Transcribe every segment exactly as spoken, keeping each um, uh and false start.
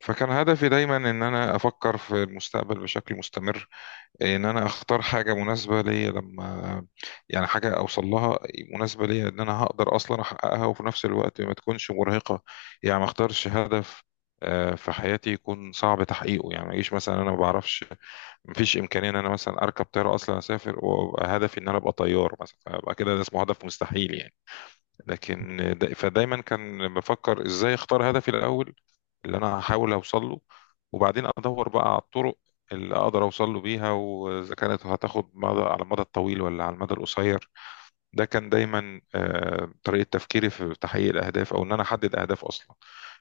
فكان هدفي دايما ان انا افكر في المستقبل بشكل مستمر، ان انا اختار حاجه مناسبه ليا. لما يعني حاجه اوصل لها، مناسبه ليا، ان انا هقدر اصلا احققها وفي نفس الوقت ما تكونش مرهقه. يعني ما اختارش هدف آه، في حياتي يكون صعب تحقيقه. يعني ما يجيش مثلا، انا ما بعرفش، ما فيش امكانيه ان انا مثلا اركب طياره اصلا اسافر وابقى هدفي ان انا ابقى طيار مثلا، فابقى كده ده اسمه هدف مستحيل يعني. لكن دا- فدايما كان بفكر ازاي اختار هدفي الاول اللي انا هحاول اوصل له، وبعدين ادور بقى على الطرق اللي اقدر اوصل له بيها، واذا كانت هتاخد مدى على المدى الطويل ولا على المدى القصير. ده كان دايما آه، طريقة تفكيري في تحقيق الاهداف، او ان انا احدد اهداف اصلا.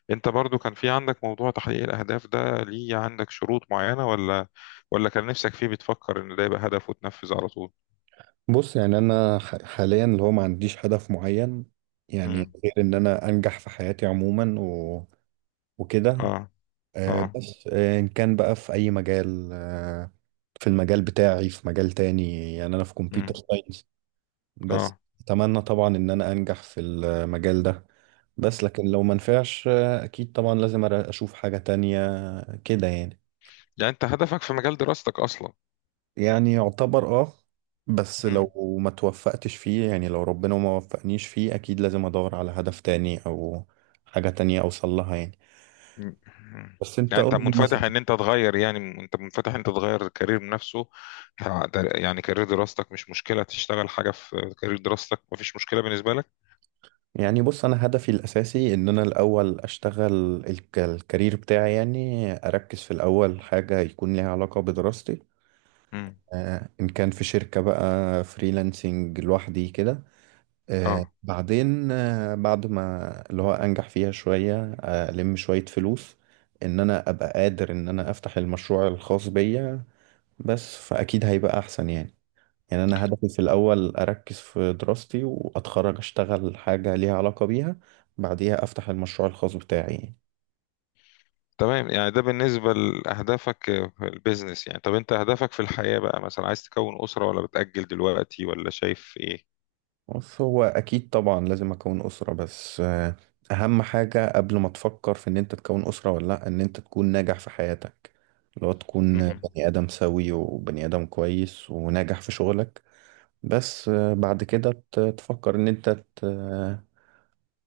انت برضو كان في عندك موضوع تحقيق الاهداف ده ليه؟ عندك شروط معينة، ولا ولا كان نفسك فيه بتفكر ان ده يبقى هدف وتنفذ على طول؟ بص، يعني انا ح- حاليا اللي هو ما عنديش هدف معين. يعني امم. غير ان انا انجح في حياتي عموما و... وكده اه. اه. آه، بس آه، ان كان بقى في اي مجال، آه، في المجال بتاعي، في مجال تاني. يعني انا في كمبيوتر امم. ساينس. بس اه. اتمنى طبعا ان انا انجح في المجال ده. بس لكن لو ما نفعش، آه، اكيد طبعا لازم أر- اشوف حاجة تانية كده. يعني يعني انت هدفك في مجال دراستك اصلا. يعني يعتبر اه. بس لو ما توفقتش فيه، يعني لو ربنا ما وفقنيش فيه، اكيد لازم ادور على هدف تاني او حاجة تانية اوصل لها يعني. م- بس انت يعني انت قول لي مثلا. منفتح ان انت تغير، يعني انت منفتح ان انت تغير الكارير بنفسه. ه- در- يعني كارير دراستك مش مشكلة، تشتغل حاجة في كارير دراستك مفيش مشكلة بالنسبة لك. يعني بص، انا هدفي الاساسي ان انا الاول اشتغل الك- الكارير بتاعي. يعني اركز في الاول حاجة يكون ليها علاقة بدراستي، امم. آه، ان كان في شركة بقى، فريلانسنج لوحدي كده. آه، اه. بعدين، آه، بعد ما اللي هو انجح فيها شوية، آه، الم شوية فلوس، ان انا ابقى قادر ان انا افتح المشروع الخاص بيا. بس فاكيد هيبقى احسن يعني. يعني انا هدفي في الاول اركز في دراستي واتخرج، اشتغل حاجة ليها علاقة بيها، بعديها افتح المشروع الخاص بتاعي يعني. تمام، يعني ده بالنسبة لأهدافك في البيزنس. يعني طب انت أهدافك في الحياة بقى، مثلا عايز تكون أسرة، ولا بتأجل دلوقتي، ولا شايف ايه؟ بص، هو اكيد طبعا لازم اكون اسره، بس آه، اهم حاجه قبل ما تفكر في ان انت تكون اسره ولا لا، ان انت تكون ناجح في حياتك، لو تكون امم. بني ادم سوي وبني ادم كويس وناجح في شغلك. بس آه، بعد كده ت- تفكر ان انت ت-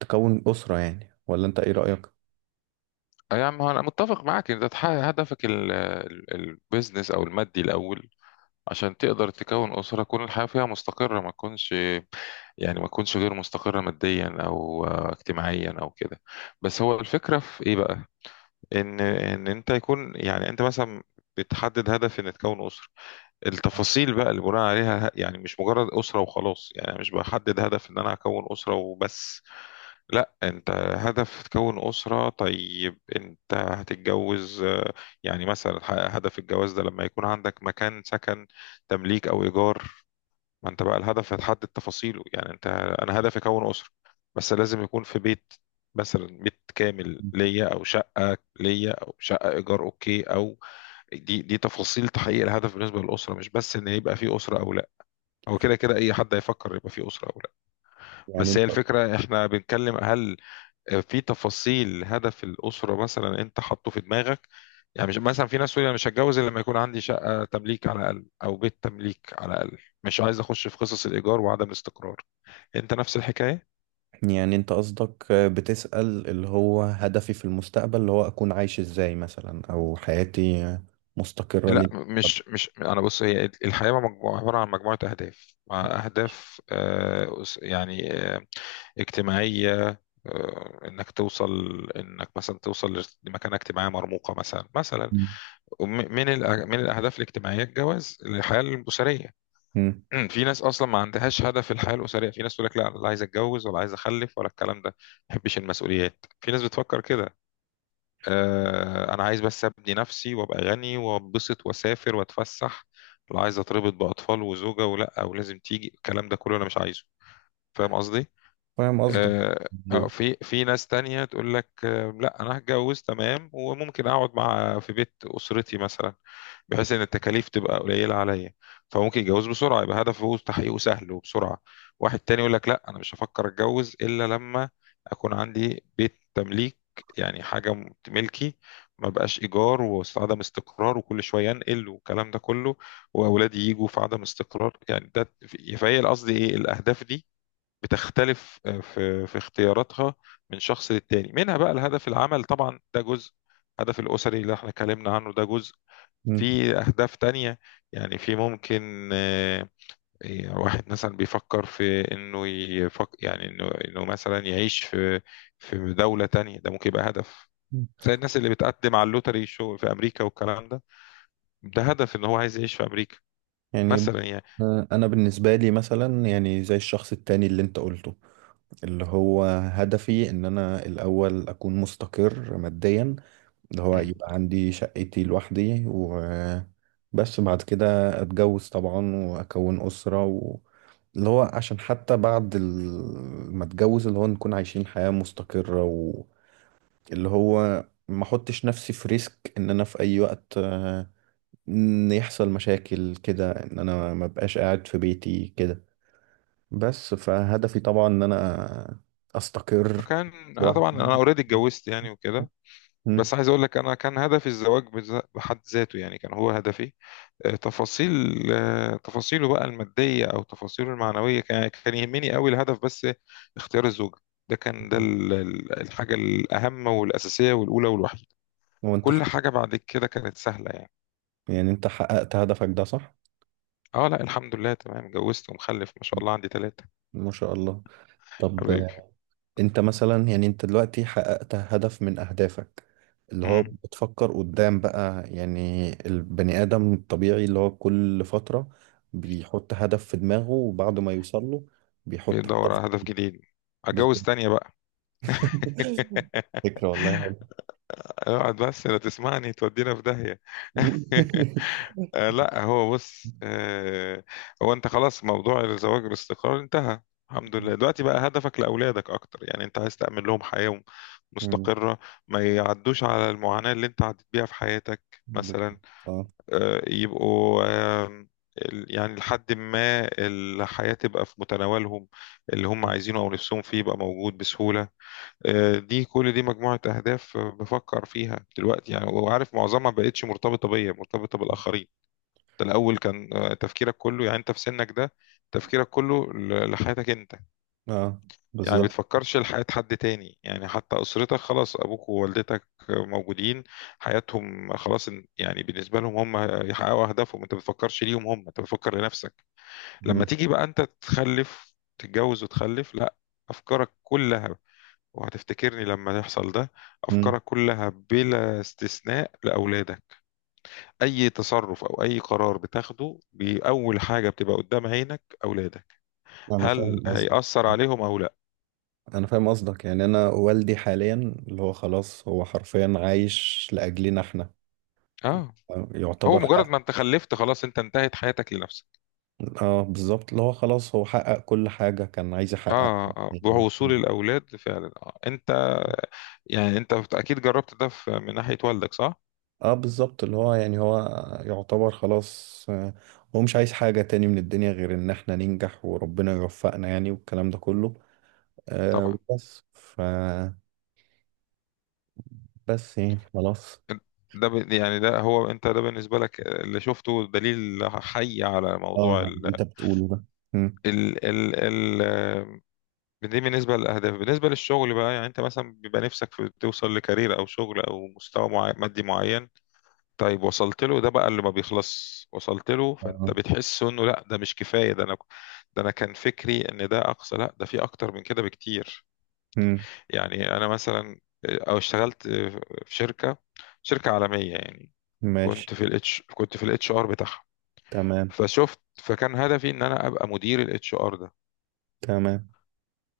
تكون اسره يعني. ولا انت ايه رايك؟ اه يا عم، انا متفق معاك ان ده تحقق هدفك ال- ال- البيزنس او المادي الاول عشان تقدر تكون أسرة، تكون الحياة فيها مستقرة، ما تكونش، يعني ما تكونش غير مستقرة ماديا أو آه، اجتماعيا أو كده. بس هو الفكرة في إيه بقى؟ إن إن أنت يكون، يعني أنت مثلا بتحدد هدف إن تكون أسرة. التفاصيل بقى اللي بناء عليها، ه- يعني مش مجرد أسرة وخلاص، يعني أنا مش بحدد هدف إن أنا هكون أسرة وبس. لا انت، هدف تكون أسرة، طيب انت هتتجوز آه، يعني مثلا، ه- هدف الجواز ده لما يكون عندك مكان سكن، تمليك او ايجار. ما انت بقى الهدف هتحدد تفاصيله، يعني انت، انا هدفي اكون اسره بس لازم يكون في بيت، مثلا بيت كامل ليا او شقه ليا او شقه ايجار اوكي او، دي دي تفاصيل تحقيق الهدف بالنسبه للاسره، مش بس ان يبقى في اسره او لا. هو كده كده اي حد هيفكر يبقى في اسره او لا، يعني بس انت هي الفكره احنا بنتكلم هل آه، في تفاصيل هدف الأسرة مثلا أنت حاطه في دماغك. يعني مش مثلا في ناس تقول أنا مش هتجوز إلا لما يكون عندي شقة تمليك على الأقل أو بيت تمليك على الأقل، مش عايز أخش في قصص الإيجار وعدم الاستقرار. أنت نفس الحكاية؟ يعني انت قصدك، آه، بتسال اللي هو هدفي في المستقبل، اللي هو اكون عايش ازاي مثلا، او حياتي آه، مستقره ليه. لا، مش، مش أنا بص، هي الحياة مجموعة، عبارة عن مجموعة أهداف، مع أهداف آه، أس- يعني آه، اجتماعية. آه، انك توصل، انك مثلا توصل لمكانه اجتماعيه مرموقه مثلا مثلا. وم- من الأ- من الاهداف الاجتماعيه الجواز، الحياه الاسريه. مم. امم، في ناس اصلا ما عندهاش هدف في الحياه الاسريه، في ناس تقول لك لا أنا لا عايز اتجوز ولا عايز اخلف ولا الكلام ده، ما بحبش المسؤوليات. في ناس بتفكر كده، آه انا عايز بس ابني نفسي وابقى غني وابسط واسافر واتفسح، لا عايز اتربط باطفال وزوجه ولا ولازم تيجي الكلام ده كله، انا مش عايزه. فاهم قصدي؟ فاهم قصدك. آه آه، أيوة. في في ناس تانية تقول لك آه لا انا هتجوز تمام وممكن اقعد مع، في بيت اسرتي مثلا، بحيث ان التكاليف تبقى قليله عليا. فممكن يتجوز بسرعه، يبقى هدفه تحقيقه سهل وبسرعه. واحد تاني يقول لك لا، انا مش هفكر اتجوز الا لما اكون عندي بيت تمليك، يعني حاجه م- ملكي، ما بقاش ايجار وعدم استقرار وكل شويه انقل والكلام ده كله، واولادي يجوا في عدم استقرار يعني ده. فهي قصدي ايه، الاهداف دي بتختلف آه، في في اختياراتها من شخص للتاني. منها بقى الهدف العمل، طبعا ده جزء، الهدف الاسري اللي احنا اتكلمنا عنه ده جزء، مم. في أهداف تانية. يعني في ممكن آه، إيه، واحد مثلا بيفكر في إنه يفك، يعني إنه إنه مثلا يعيش في في دولة تانية، ده ممكن يبقى هدف. مم. زي الناس اللي بتقدم على اللوتري شو في أمريكا والكلام ده، ده هدف إن هو عايز يعيش في أمريكا يعني ب- مثلا يعني. آه، انا بالنسبه لي مثلا، يعني زي الشخص التاني اللي انت قلته، اللي هو هدفي ان انا الاول اكون مستقر ماديا، اللي هو مم. يبقى عندي شقتي لوحدي وبس. بعد كده اتجوز طبعا واكون اسره و... اللي هو عشان حتى بعد ال- ما اتجوز، اللي هو نكون عايشين حياه مستقره، واللي هو ما احطش نفسي في ريسك. ان انا في اي وقت آه، ان يحصل مشاكل كده، ان انا ما بقاش قاعد في بيتي كده. بس فهدفي طبعا ان انا استقر كان، أنا طبعا أنا لوحدي. أوريدي اتجوزت يعني وكده، مم. بس عايز اقول لك انا كان هدفي الزواج بذ- بحد ذاته، يعني كان هو هدفي. آه، تفاصيل آه، تفاصيله بقى المادية او تفاصيله المعنوية، كان يعني كان يهمني قوي الهدف. بس اختيار الزوجة ده كان ده ال- ال- الحاجة الاهم والاساسية والاولى والوحيدة. وانت كل ح- حاجة بعد كده كانت سهلة يعني. يعني انت حققت هدفك ده، صح؟ اه لا الحمد لله تمام، اتجوزت، ومخلف ما شاء الله عندي ثلاثة ما شاء الله. طب حبيبي. آه، انت مثلا، يعني انت دلوقتي حققت هدف من اهدافك. اللي هو امم، بتفكر قدام بقى، يعني البني ادم الطبيعي اللي هو كل فترة بيحط هدف في دماغه، وبعد ما يوصل له بيحط بيدور على هدف جديد، هدف اتجوز تانية بقى. فكرة والله حلوة. اقعد بس لا تسمعني تودينا في داهية. آه، لا هو بص، آه، هو انت خلاص موضوع الزواج باستقرار انتهى الحمد لله. دلوقتي بقى هدفك لأولادك أكتر، يعني أنت عايز تأمن لهم حياة مم. مستقرة، ما يعدوش على المعاناة اللي أنت عديت بيها في حياتك مثلا، اه، آه، يبقوا، آم، ال- يعني لحد ما الحياة تبقى في متناولهم، اللي هم عايزينه أو نفسهم فيه يبقى موجود بسهولة. آه، دي كل دي مجموعة أهداف آه، بفكر فيها دلوقتي يعني، وعارف معظمها ما بقتش مرتبطة بيا، مرتبطة بالآخرين. ده الأول كان آه، تفكيرك كله، يعني أنت في سنك ده تفكيرك كله ل- لحياتك أنت. اه، يعني ما بالظبط. بتفكرش لحياة حد تاني، يعني حتى أسرتك خلاص أبوك ووالدتك آه، موجودين، حياتهم خلاص، إن- يعني بالنسبة لهم هم يحققوا أهدافهم، أنت ما بتفكرش ليهم هم، أنت بتفكر لنفسك. لما مم. تيجي بقى أنت تخلف، تتجوز وتخلف، لا، أفكارك كلها، وهتفتكرني لما يحصل ده، مم. أفكارك كلها بلا استثناء لأولادك. أي تصرف أو أي قرار بتاخده بأول حاجة بتبقى قدام عينك أولادك، انا هل فاهم قصدك هيأثر عليهم أو لا. انا فاهم قصدك يعني انا والدي حاليا، اللي هو خلاص، هو حرفيا عايش لاجلنا احنا. آه، هو يعتبر مجرد حقق. ما انت خلفت خلاص انت انتهت حياتك لنفسك. اه بالظبط، اللي هو خلاص هو حقق كل حاجة كان عايز يحققها اه آه، يعني. بوصول الاولاد فعلا آه. انت يعني انت اكيد جربت ده في من ناحية والدك صح؟ اه بالظبط اللي هو يعني هو يعتبر خلاص، آه، هو مش عايز حاجة تاني من الدنيا غير ان احنا ننجح وربنا يوفقنا يعني والكلام ده كله. آه. طبعا. وبس ف بس يعني خلاص. ده ب- يعني ده هو انت، ده بالنسبة لك اللي شفته دليل حي على موضوع. اه، اللي انت بتقوله ده. مم. ال ال ال دي بالنسبة للأهداف. بالنسبة للشغل بقى يعني أنت مثلا بيبقى نفسك في توصل لكارير أو شغل أو مستوى معي مادي معين، طيب وصلت له. ده بقى اللي ما بيخلص، وصلت له فأنت اه. بتحس إنه لا ده مش كفاية، ده أنا ده أنا كان فكري إن ده أقصى، لا ده في أكتر من كده بكتير. مم. يعني أنا مثلا، أو اشتغلت في شركة شركة عالمية يعني، ماشي. كنت في الاتش كنت في الاتش ار بتاعها. تمام. فشفت، فكان هدفي ان انا ابقى مدير الاتش ار ده. تمام.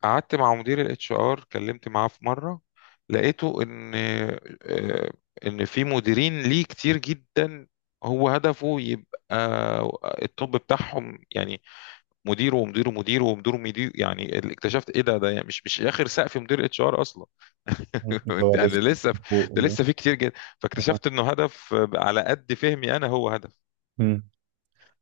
قعدت مع مدير الاتش ار، كلمت معاه في مره، لقيته ان آه، ان في مديرين ليه كتير جدا، هو هدفه يبقى التوب بتاعهم يعني، مديره ومديره ومديره ومديره ومديره. يعني اللي اكتشفت ايه، ده ده يعني مش مش اخر سقف مدير اتش ار اصلا. مم. هو يعني لسه لسه، فوق ده هو. لسه في كتير جدا. آه. فاكتشفت انه هدف على قد فهمي انا هو هدف، مم.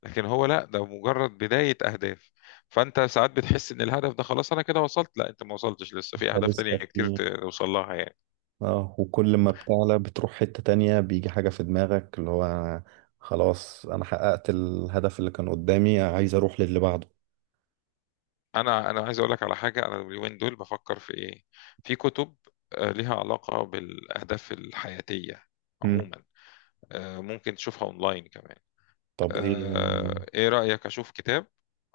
لكن هو لا، ده مجرد بداية أهداف. فأنت ساعات بتحس إن الهدف ده خلاص أنا كده وصلت، لا أنت ما وصلتش، لسه في أهداف تانية لسه كتير في توصل لها يعني. اه، وكل ما بتعلى بتروح حتة تانية، بيجي حاجة في دماغك اللي هو أنا خلاص أنا حققت الهدف اللي كان قدامي، عايز أروح للي بعده. أنا أنا عايز أقول لك على حاجة، أنا اليومين دول بفكر في إيه، في كتب آه، ليها علاقة بالأهداف الحياتية مم. عموما، آه، ممكن تشوفها أونلاين كمان. طب إيه. آه، إيه رأيك أشوف كتاب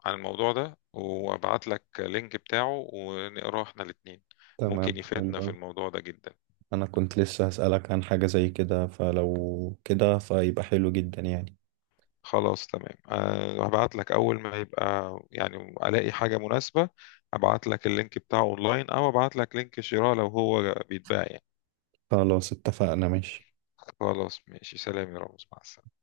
عن الموضوع ده وأبعت لك لينك بتاعه ونقراه إحنا الاتنين؟ تمام ممكن حلو يفيدنا في أوي. الموضوع ده جدا. أنا كنت لسه هسألك عن حاجة زي كده، فلو كده فيبقى حلو جدا يعني. خلاص تمام، أه هبعت لك أول ما يبقى يعني ألاقي حاجة مناسبة. هبعت لك اللينك بتاعه أونلاين، أو هبعت لك لينك شراء لو هو بيتباع يعني. خلاص اتفقنا ماشي. خلاص ماشي سلام يا رامز مع السلامة.